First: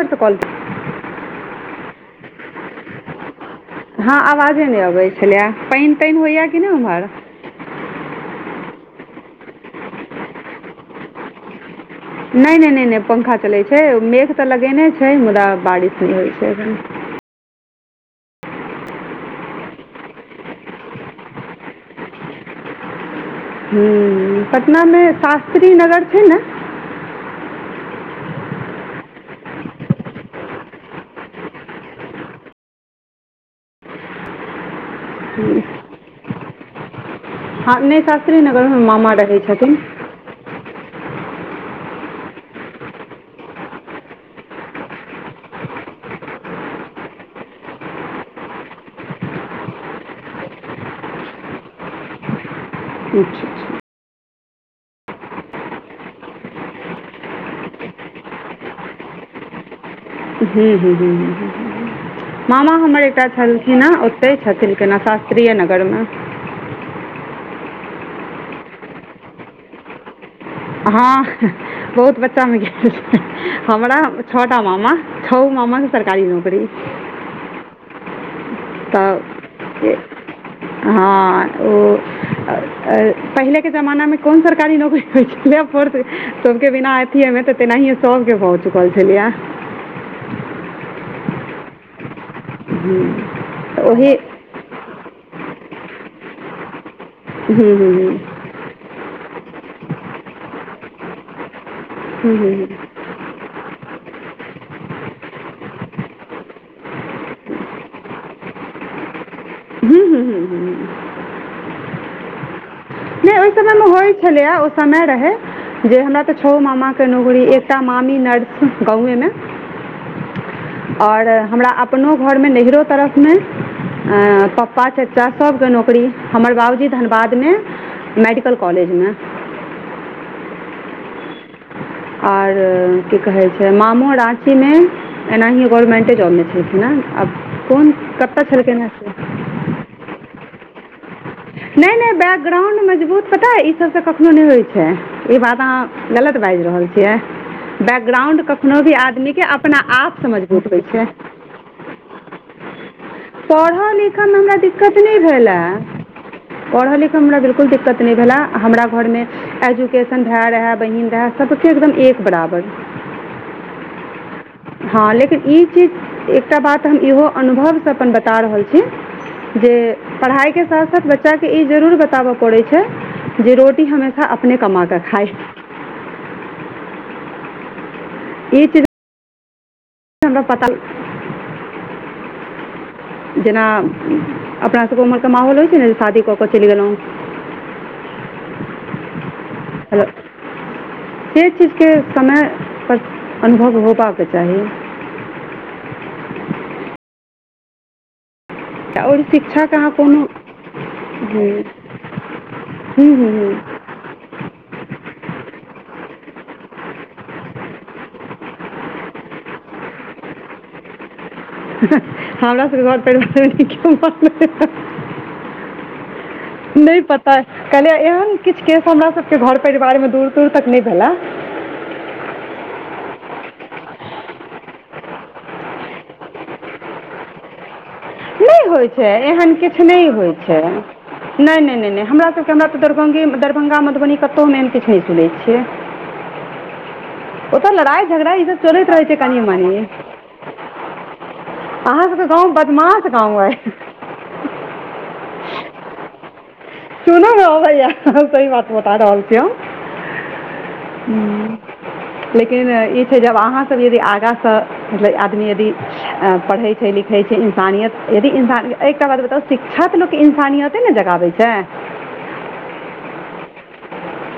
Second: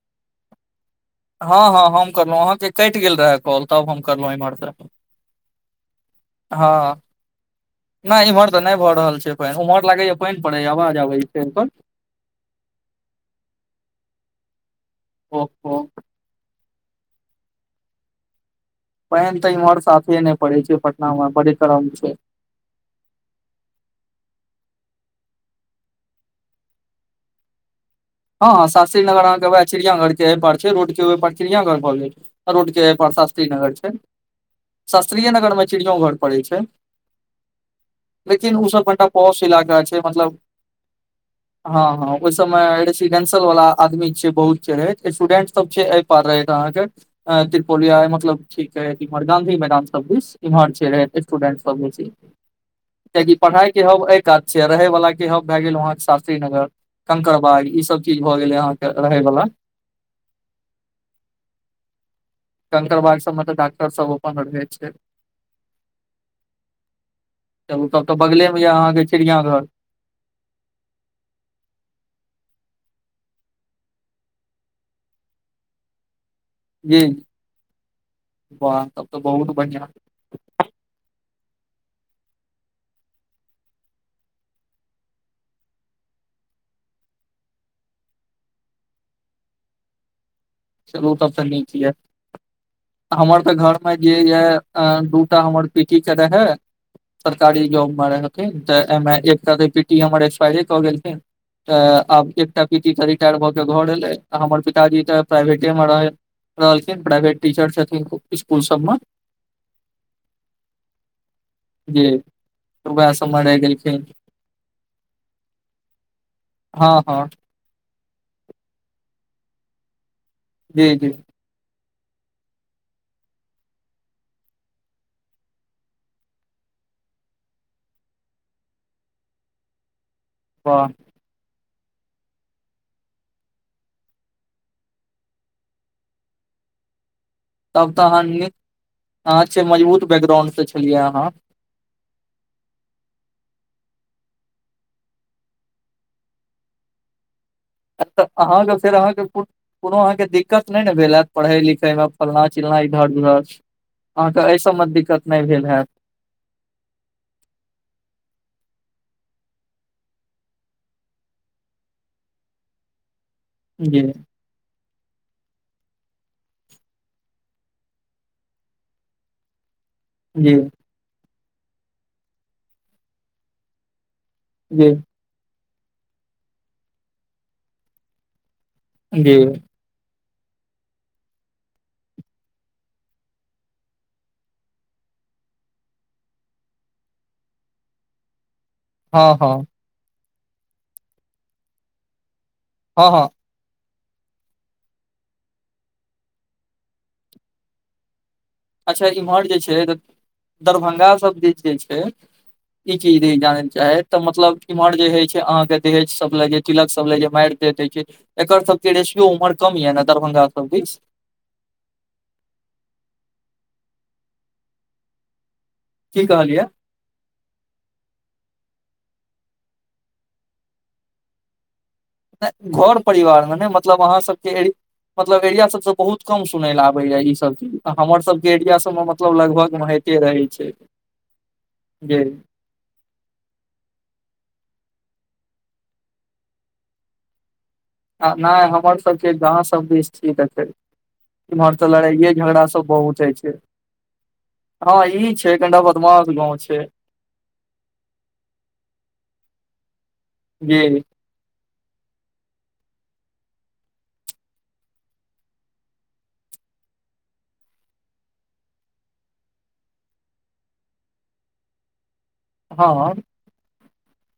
[unintelligible] Call हँ-हँ, हम कलहुं। अहाँके कटि गेल रहे कॉल। तब हम हँ करलहुँ आवाजे इम्हरसँ नहि अबै छलैया। पानि तानि होइया कि नहि हँ ओम्हर? नहि एम्हर तऽ नहि भऽ रहल छै पानि। उम्हर लागैया पानि पड़ैया, आवाज आबैय छै ओकर। नहि -नहि -नहि -नहि पंखा चलै छै। मेघ तऽ लगेने छै मुदा ओहो बारिश नहि होइ छै। पाइन तऽ इम्हर साफे नै पड़ै छै। पटना मे बड़ी गरम छै। हुम्म, पटना मे शास्त्री नगर छै ने? हँ-हँ शास्त्री नगर अहाँके वेएहा चिड़ियाघर के एहिपार छै। रोड के ओइ पार चिड़ियाघर भो गेल। आ रोड के अइ पार शास्त्री नगर छै। शास्त्रीए नगर मे हँ चिड़ियोंघर पड़ै छै। नहि शास्त्री लेकिन नगरमे उसभ कनिटा मामा रहै पौष छथिन इलाका छै। मतलब हँ -हँ ओहि समय [unintelligible] ीडेंसियल वला आदमी छै बहुत छै रहैत। स्टूडेंट सब छै अइ पार रहैत अहाँके। अं त्रिपोलिया मतलब ठीक ये, इम्हर गाँधी मैदान सब दिस, इम्हर छै रहैत स्टूडेंट सब भी छै। अच्छा कियाकि पढ़ाई के अच्छा हब एहि कात छी। अ रहै वला के हम भए गेलौं अहाँके शास्त्री नगर कंकड़बाग ई स तऽ कि भो गेलय अहाँ के रहय बला हूं-हूं-हूं-हूं-हूं मामा हमर कंकड़बाग एकटा सबमे तऽ छलखिन डॉक्टर हें, सब ओतहि अपन रहै छथिन छै केना शास्त्रीये नगरमे। तऽ उतब तऽ बगलेमे यऽ अहाँके चिड़ियाघर। हँ, ह-ह बहुत बच्चामे गेल [unintelligible] हमरा छो टा मामा छोओ मामा सरकारी नौकरी। जी, वाह तब तऽ बहुत बढ़िआं। हँ ओ-अ-अ पहिलेके जमानामे कोन सरकारी नौकरी होइ। [unintelligible] थोरके थोरके बिना एथि हमे तऽ तेनाहि सबके भऽ चुकल छलै या। चलू तब तऽ नीक यऽ। हमर तऽ घरमे जे यऽ एऽ दूटा हमर पीटी के रहे, सरकारी ह्म्म जॉब मे ह्म्म रहे। त ऐमे एकटा त पीटी हमर एक्सपायरे क गेलखिन, त आब एकटा पीटी करिब रिटार भऽ के घर एलै त हमर पिताजी तऽ [unintelligible] प्राइवेटे मे रहै-रहलखिन। प्राइवेट टीचर छथिन इसकुल सबमे। खालि [inaudible] वएह सबमे ओहि रहि समय मे गेलखिन होइ छलैया। ओ समय रहै, जे हमरा तऽ छौओ हँ मामा के हँ नौकरी [unintelligible] एकटा मामी [unintelligible] गावे मे जी जी और हमरा अब अपनो घर मे, नैहरो तरफ मे ऐं पप्पा चचा सबके नौकरी। हमर बाबूजी धनबादमे मेडिकल कॉलेज मे। बाह। आओर कि कहै छै मामू राॅंची मे एनाही गवरमेंटे जॉब मे छलखिन हें आब कोन कत्तऽ छलखिन हें से एते मजबूत बैकग्राउंड से छलियै आहाँ। नै नै बैकग्राउंड मजबूत पता अइ ई सब त कखनो नै होय छै। ई बात अहाँ गलत बाजि रहल छियै। तऽ बैकग्राउणड अहाँके कखनो फेर भी अहाँके आदमी के अपना कोनो आप अहाँके स दिक्कत मजबूत होइ नहि ने छै। भेल हैत पढ़ै लिखै में फल्लां- चिल्लां इधर -उधर पढ़ऽ लिखऽ मे अहाँके हमरा एहि सबमे दिक्कत नै नहि भेलए। भेल हैत पढ़ऽ लिखऽ मे हमरा बिलकुल दिक्कत नै भेलए हमरा घरमे एजुकेशन भेए रहेए बहीन रहेए सबके एकदम एक बराबर। जी। हँ लेकिन ई चीज एकटा बात हम इहो अनुभव सँ अपन बता रहल छी। जे पढ़ाई जी के साथ- साथ बच्चा के ई जरूर बताबऽ पड़ै छै जे रोटी हमेशा अपने कमा जी कऽ खाइ। ई चीज जी। हमरा पताल [unintelligible] जेना अपना सबके उमहरके माहौल होइ छै ने जे शादी कऽ कऽ चलि गेलहुँ। हँ हँ। हेलो, जे चीज के समय हँ हँ अनुभव होबाक चाही। अच्छा आओर इम्हर जे शिक्षाके छै अहाँ कोनो दरभंगा सब हूँ दिस जे छै ई हूँ चीज नै हूँ जानय हूँ चाहै तऽ मतलब इम्हर जे हइ छै अहाँ के दहेज सब ले जे तिलक सब ले जे मारि दे दै छै। एकर सबके रेसियो उमहर कम येए ने दरभंगा सब दिस? हमरा सबके घर पर की कहलियै? नै पता कहलियै एहन किछ केस हमरा सबके घर परिवार मे दूर- दूर तक नै भेला। घर परिवार मे नै मतलब अहाँ सबके एरि मतलब एरिया सब सॅं बहुत कम सुनय ले आबैये इ सब चीज। हमर सबके नै एरिया होइ सबमे छै मतलब एहन लगभग किछ मे नै होइते होइ रहै छै नै नै नै नै जे हमरा सबके हमरा दरभंगे मे दरभंगा मधुबनी कतौ हम एहन किछ नै सुनै छियै। ओ तऽ लड़ाइ झगड़ा इ सब चलैत रहै छै कनिये मनी। कि देतै इम्हर तऽ सबके लड़ाइये गाँव झगड़ा सब बदमाश बहुत हइ गाँव छै। अइ हँ ई छै कनिटा बदमास गाँंव छै। सुनू ने भैया सही बात बता रहल छी हम। जे लेकिन इ छै जब अहाँसब यदि आगांसँ मतलब आदमी यदि पढ़ै छै लिखै छै इंसानियत यदि इन्सान एकटा बाद बताउ शिक्षा त लोक के इंसानियते ने जगाबै छै। हँअ।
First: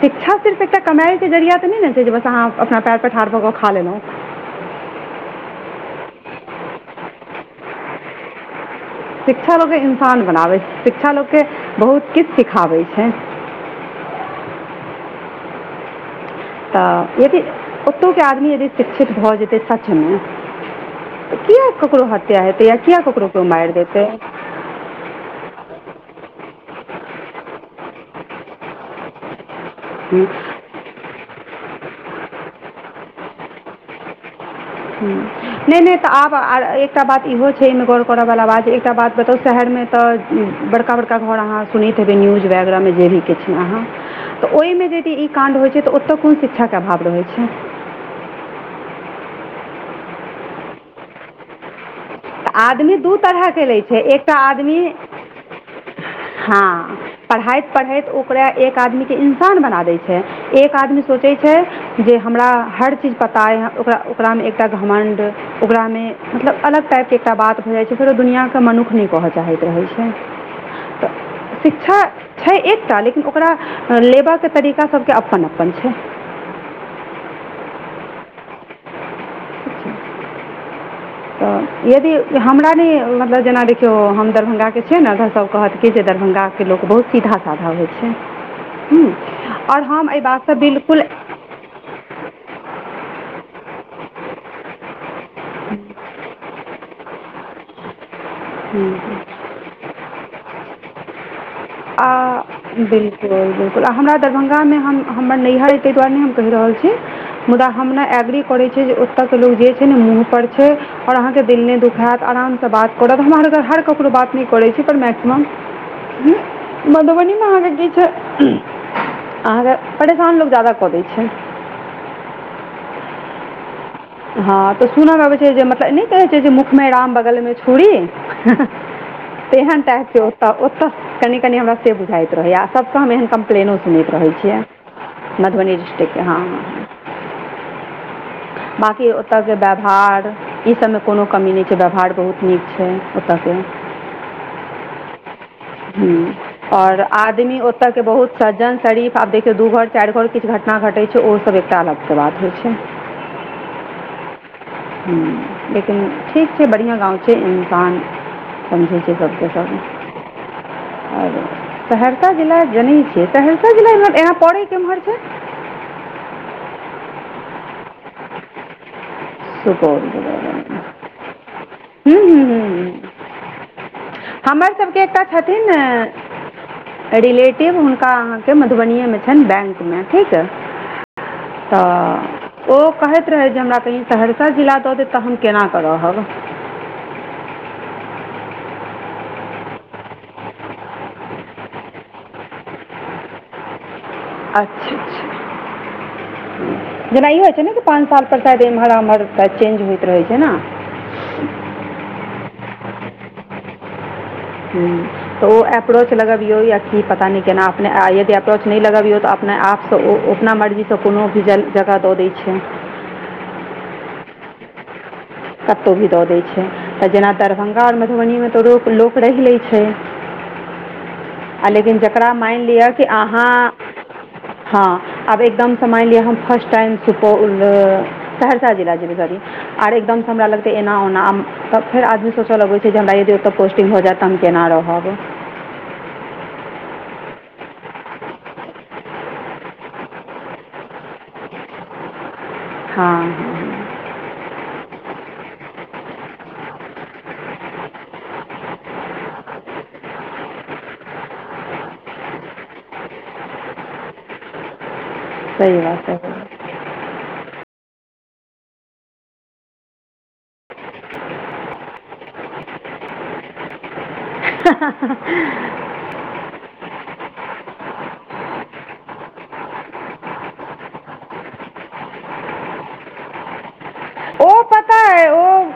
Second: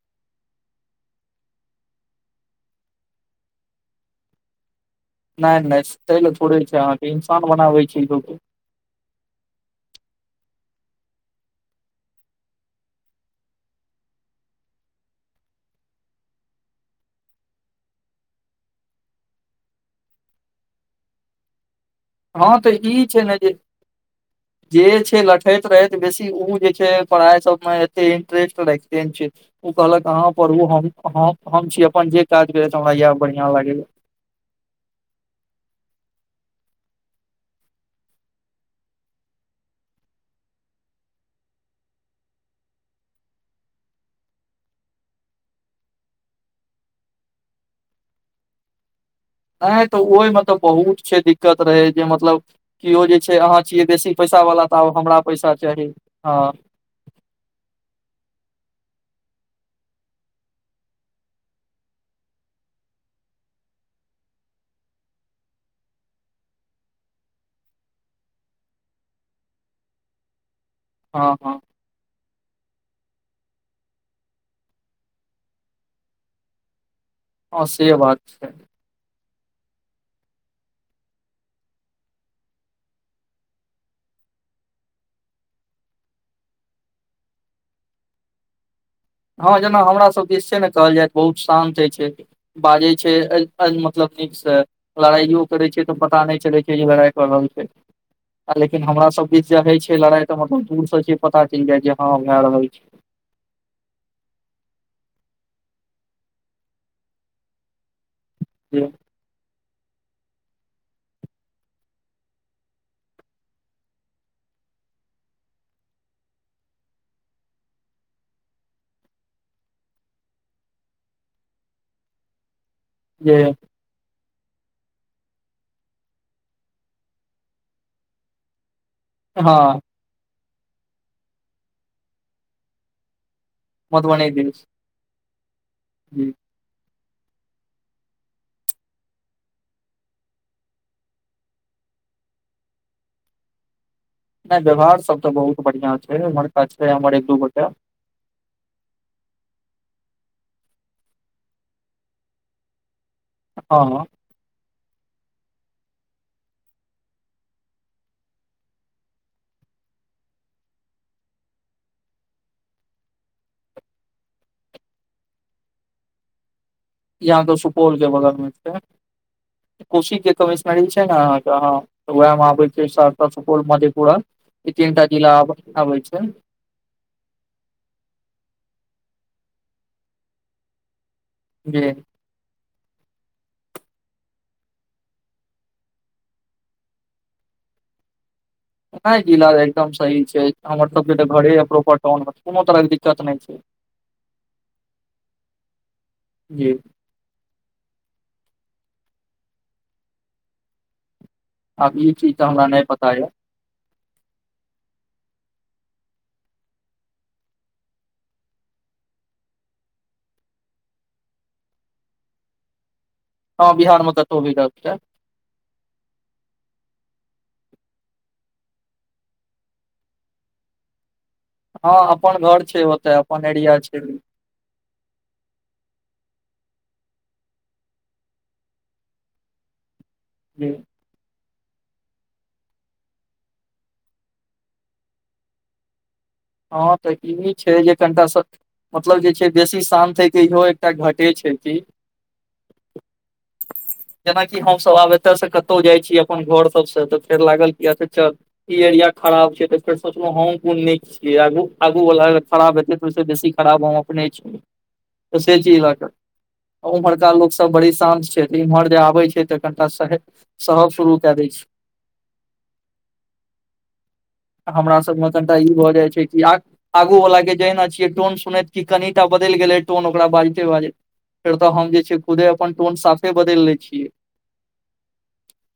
शिक्षा सिर्फ एकटा कमेए के जरिया तऽ नै छै जे बस अहाँ अपना पैर पर ठाढ़ भऽ कऽ खा लेलौं। नै नै तै ले थोड़े छै अहाँके इंसान बनाबै छी लोकके। शिक्षा लोक के इन्सान बनाबै छै शिक्षा लोक के बहुत किछ सिखाबै छै। तऽ यदि ओतोके आदमी यदि शिक्षित भऽ जेतै सचमें किया ककरो हत्या हँ हेतै, या तऽ किया ई छै ककरो ने कोई जे माइरि देतै। जे छै लठैत रहैत बेसी उ जे छै, पढ़ाइ सबमेऊ एते इंटरेस्ट राखिते नै छै। ओ कहलक हूँ। अहाँ पढ़ू, हम- हम छी अपन जे काज करैत हमरा इएह बढ़िआँ लागैएा हूं नै- नै तऽ आब एकटा बात इहो छै, एहिमे गौर करऽवला बात, एकटा बात बताउ शहर में तऽ बड़का- बड़का घर अहाँ सुनैत हेबै न्यूज वगैरह में, जे भी किछ में अहाँ तऽ ओहि मे यदि ई काण्ड होइ छै, तऽ ओतय कोन शिक्षा के अभाव रहैत छै। अंय तऽ ओहिमे तऽ बहुत छै दिक्कत रहै जे मतलब तऽ आदमी केओ दू जे छै अहाँ तरहके लै छियै छै बेसी एकटा पैसावला, आदमी तऽ आब हमरा पैसा चाही हँ। हँ। पढ़ैत- पढ़ैत ओकरा एक आदमीके इंसान बना दै छै, एक आदमी सोचै छै जे हमरा हर चीज पता अइ, ओकरा- ओकरा में एकटा घमण्ड ओकरा में मतलब अलग टाइप एकटा बात भऽ जाइ छै, फेरो दुनिआ के लोक मन्नुख नै कहय चाहैत रहै छै। तऽ हँ हँ शिक्षा छै एकटा, लेकिन ओकरा लेबाकऽ के तरीका सबके अपन -अपन छै। हँ से बात छै। तऽ यदि हमरा नै मतलब जेना, देखियौ हम दरभङ्गाके छियै ने, अगर सब कहत कि जे दरभङ्गा के लोक बहुत सीधा- साधा होइ छै हूं, हँ जेना और हमरा हम एहि सब बात दिस से छै ने कहल बिल्कुल जाय तऽ बहुत शान्त होइ छै, बाजै छै मतलब नीकसँ। लड़ाइयो करै छै तऽ पता नहि चलै छै, जे लड़ाइ कऽ रहल छै, आ लेकिन हमरा सब दिस चाहे छै लड़ाई तऽ मतलब दूर से छै पता चलि जाय जे, ह भए रहल छै। हं बिल्कुल, आ हमरा दरभङ्ंगामे हम-हमर नैहर अइ तैऽ दुआरे हम नै कहि रहल छी। मुदा हम ने एग्री कर छियै जे, ओतऽ के लोक जे छै नै मुँह पर छै, और अहाँके दिल नै दुखाइत आरामसँ बात करत, हमरा आर केर हर ककरो बात नै करै छै, पर मैक्सिमम हूं। मधुबनी मे अहाँके किछो अहाँके परेशान लोक जादा कऽ दै छै। जे। हँ तऽ सुनऽ में आबै छै जे, मतलब नै कहे छै जे मुखमें राम बगल मे छुरी। हँ तेहन टाइप के ओतऽ-ओतऽ, कनि- कनि हमरा से बुझाइत रहैयऽ, सब के हम एहन क म्पलैनो सुनैत रहै मधुबनी छियै, दिस मधुबनी डिस्ट्रिक्ट के जी हँ। कि ओतऽके व्यवहार ई सभमे कोनो कमी नै छै, व्यवहार बहुत नीक छै ओतयके। नै व्यवहार सब तऽ बहुत बढ़िआं छै, एम्हरका छै हमर एक दू गोटा। के बहुत सज्जन शरीफ, आब देखियौ दू घर चारि घर किछु घटना घटै छै, ओ सब एकटा अलग के बात होइ छै। हँ। हूं लेकिन ठीक छै, बढ़िआँ गाँव छै इंसान समझी छै सबके सब। सहरसा जिला जने छियै, सहरसा जिला एना पड़े केम्हर छै? इ आहां सुपौल के बगल में छैे। सुपौल कोशी के जिलामे कमिशनरी छै ने आहाँके, हूँ उएह हूँ मे हूँ आबे छै हूँ सहरसा, सुपौल, मधेपुरा। ई हमर सबके तीनटा एकटा जिला आ छथिन -आबै छै। रिलेटिव हुनका अहाँके मधुबनिएमें छनि बैंक में, ठीक। जे तऽ ओ कहैत रहै हमरा कहीं सहरसा जिला दऽ देत, तऽ हम केना कऽ रहब। नहि जिलाज एकदम सही छै हमर सब के घरे प्रोपर टाउन मे कोनो तरह के दिक्कत नहि छै। ठ अच्छा अच्छा ह जी [unintelligible] जेना ई होइ छै ने कि पाँंच साल पर शायद एम्हर उम्हर चेंज होइत रहै छै ने। अब ई चीज तऽ हमरा नहि पता ये। ह त ओ अप्रोच लगा भी हो या की पता न केना अपने यदि अप्रोच नहि लगा भी हो ने आपसँ ओ अपना मर्जीसँ कोनो भी जगह दऽ दै छैिय। हँ बिहारमे कतहु भी रहल छ? कतहु भी दऽ दैत छै तऽ जेना दरभंगा आओर मधुबनीमे तऽ लोक लोक रहि लैत छै। लेकिन हँ जकरा अपन मानि घर छै लिअ कि ओतऽ अहाँ अपन एरिया छै। हँ आब एकदम समानि लिअ हम फर्स्ट टाइम सुपौल आ सहरसा जिला जेबै सी आर एकदम हमरा लगतै एना ओना तऽ फेर आदमी सोचऽ लगैत छै जे हमरा यदि ओतऽ पोस्टिंग हो जायत तऽ हम केना रहब। हँ तऽ ई छै जे कनिटाँ स मतलब जे छै बेसी शान्त होयके इहो एकटा घटे छै कि हँ ह [unintelligible] जेनाकि हमसभ आब एतयसँ कतहु जाइ छी अपन घर सबसँ तऽ फेर लागल कि अ चल- ई एरिया खराब छै तऽ फर सोचल हॉंगुंग कि आगू आगू वलाग खराब हेतै तऽ ओहिसँ बेसी खराब हम अपने छी। कसेची सही बात इलका सही बात ओम्हरका लोकसभ बड़ी शान्त छै तऽ इम्हर जे आबै छै तऽ कनिटा सह स शुरू कए दै छी [unintelligible] हमरा सभमे कनिटा ई भऽ जाइत छै कि आ आगू वला के जना छियै टोन सुनैत कि कनिटा बदलि गेलै टोन ओकरा बाजिते बाजैत। फेर तऽ हम जे छै खुदे अपन टोन साफे बदल ले छियै। ओ पता है ओ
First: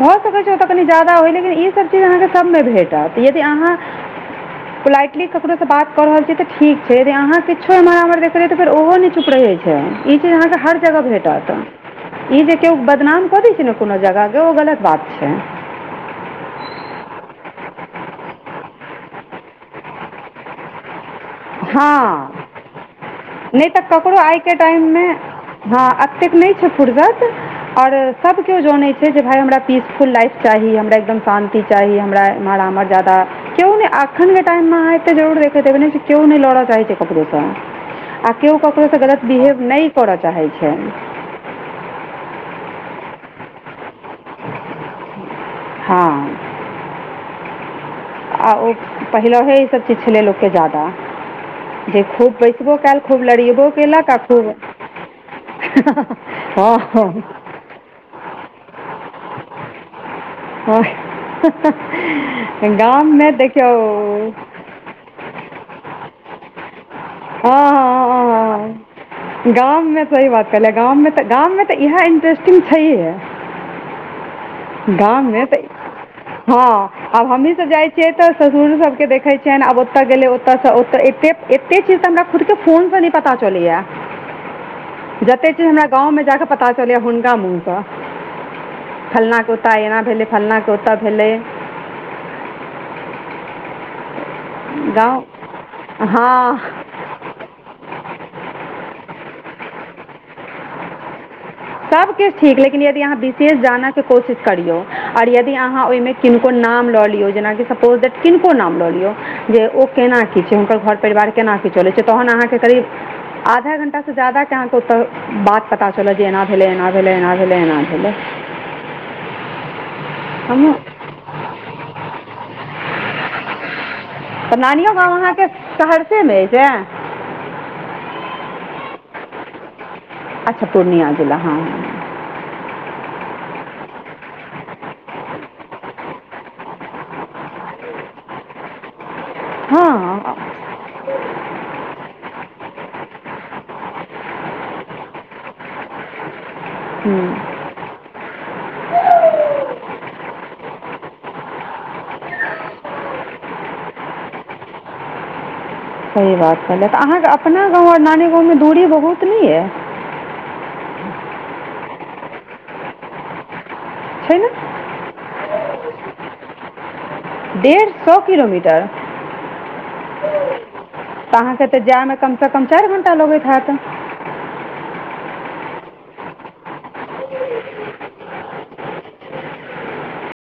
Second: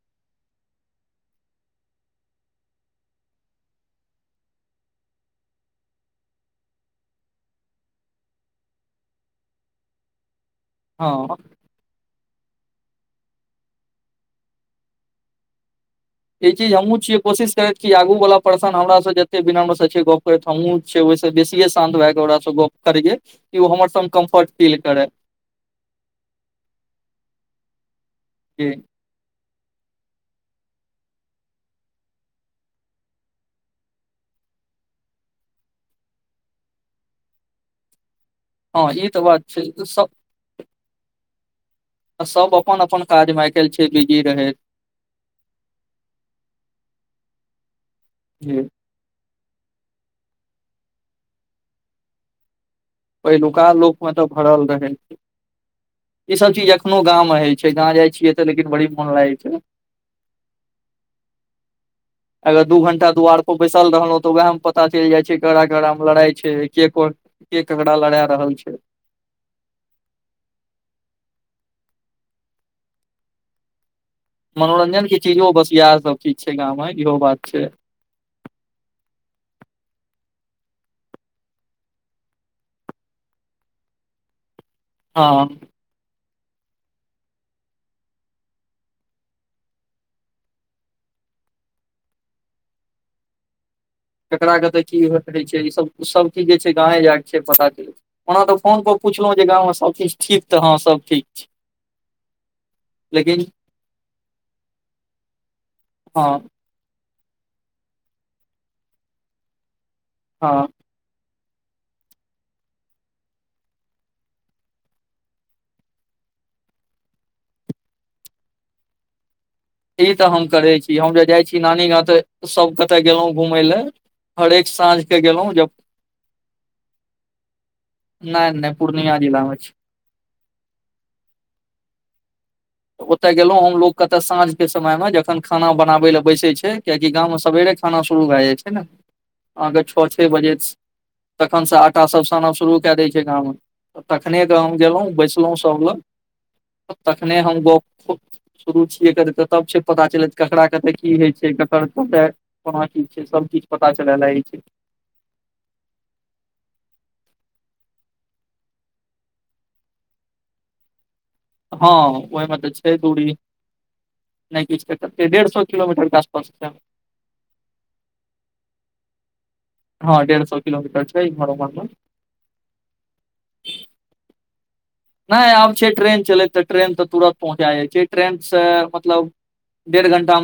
भऽ सकै छै ओतऽ कनि ज्यादा होइ लेकिन ईसभ चीज अहाँके सभमे भेटत यदि अहाँ [unintelligible] पोलाइटली ककरो से बात क रहल छी त ठीक छै अहाँ किछो एमह आमह देखेै त फेरहो न च छुप रहे छै। ई चीज अहाँके हर जगह हँ भेटत ई जे केओ बदनाम कऽ दै छै ने कोनो जगह के ओ गलत बात छै। ई चीज हमहुूँ छीियै कोशिश करैत क आगू वाला पर्सन हमराास जते बिनाम गप करैत हमहुँ छै ओहिस बेसीए शान्त हँ भएके ओकरासँ गप्प करिय कि ओ नहि तऽ हमर सब ककरो कम्फर्ट आइके फील टाइममे करे। हँ एतेक नहि छै फूर्सस और सब केओ जी जानैत छै। छै जे भाइ हमरा पीसफुल लाइफ चाही हमरा एकदम शान्ति चाही हमरारामर जा्यदा क्यो नहि आखन के टाइममेे जरूर देख देबै नहि क्यो नहि लौड़ा चाही छै कपड़ेसँ केओ हँ ककरोसँ ई तऽ गलत बात बिहेव छै नहि सब करऽ चाहैत छै। अ सब अपन अपन काजमे आइकाल्हि छै बिजी रहै। [unintelligible] हँ आ जी ओ पहिलहे ई सब चीज छलै लोकके जादाा जे खूब बैसबो कयल खूब लड़ियबो पहिलुका लोक केल मे क तऽ खूब भरल रहै छै। [unintelligible] हँ ह जहाँ जाइ छियै तऽ लेकिन बड़ी मोन लागै छै न। हँ [unintelligible] अगर हँ दू घं्टा गाममे दु्वारपो देखियौ बैसल रहलहुं तऽ वएह प पता चलि जाइ छै घड़ा घड़ा मे लड़ाइ छै के कोन हँ हँ लड़ाऽ रहल हँ छैय। गाममे सही बात कहलियए गाममे त गाममे त इहे इंटरेस्टिंग छैहे। मनोरंजन के गाम मे चीजो त बस इएह सब चीज छै हँ गाँव मे इहो आब बात हमी छै सब जाइ छी छियै त ससुर सबके देखै छियैन आब ओतऽ गेलै ओतऽस एतऽ ए एतेक चीज त हमरा खुदके फोनसँ नै पता चलैये। हँ जते चीज हमरा गाँंवमे जाकऽ पता चलैया हुंडा मुहके फल्लां ओता एना भेलै फल्लाँ के ओता भेलै। केकरा कते की गाँव होइत रहै छैय इ सब सब कीछ जे छै हँ गांवे जाके छैय पता की ओना त फोन पर पुछलौं जे गाममे सबकिछ ठीक त हँ सब ठीक छी। सबकिछ ठीक लेकिन यदि अहाँ बिशेष जाना के कोशिश करियौ और यदि अहाँ ओयमे हँ किनको नाम लऽ लियो जेनाकि सपोज [unintelligible] किनको नाम लऽ लियौ जे ओ केना की छैय हँ हुनकर घर परिवारके केना की चलै छैय तहन अहाँके करीब आधा घण्टा से ज्यादाके अहाँके ओतऽ बात पता चलत जे एना भेलैय एना भेलैय, एना भेलैय, एना भेलैय। इ त हम करै हमहूँ छी हम जे जाइ छी नानी गां त सब कतऽ गेलौं घूमय लए त हरेक नानियो साँझ गाम के अहाँके गेलहुँ जब सहरसेमे अय ने। नय- नय पूर्णिया जिलामे छैय। अच्छा पूर्णिया जिला हँ। ओतय गेलौं हमलोग के एतऽ साँझमे के समयमे जखन खाना बनाबै लए बैसै छैय कियाकि गाममे सवेरे खाना शुरू भए जाइ छैय ने अहाँके हँ छ- छे बजे तक तखनसँ आटा सब सानब शुरू कए दै छैय गाममे तखने गांव गेलौं बैसलौं सभ लग तखने हूँ हम गऽपो शुरू छियै करैत तब छैय पता चलैत ककरा कते की होइ छैय केकर कतय कोना की छैय सभ चीज पता चलय लागैय छैय। सही बात भेलै त अहाँके अपना गाँव आ नानी गाँवमे दूरी बहुत नै अय। हँ ओयमे त छैय दूरी। छै ने नै किछ त एक डेढ़ सौ किलोमीटर के आसपासके डेढ़ सौ किलोमीटर। हँ डेढ़ सौ किलोमीटर छैय इम्हर-उम्हरमे। कम स कम चाइर घण्टा लगैत हैत। नय आब छैय ट्रेन चलैत त ट्रेन त तुरन्त पहुँचा जाइ छैय ट्रेनसँ मतलब डेढ़ घण्टामे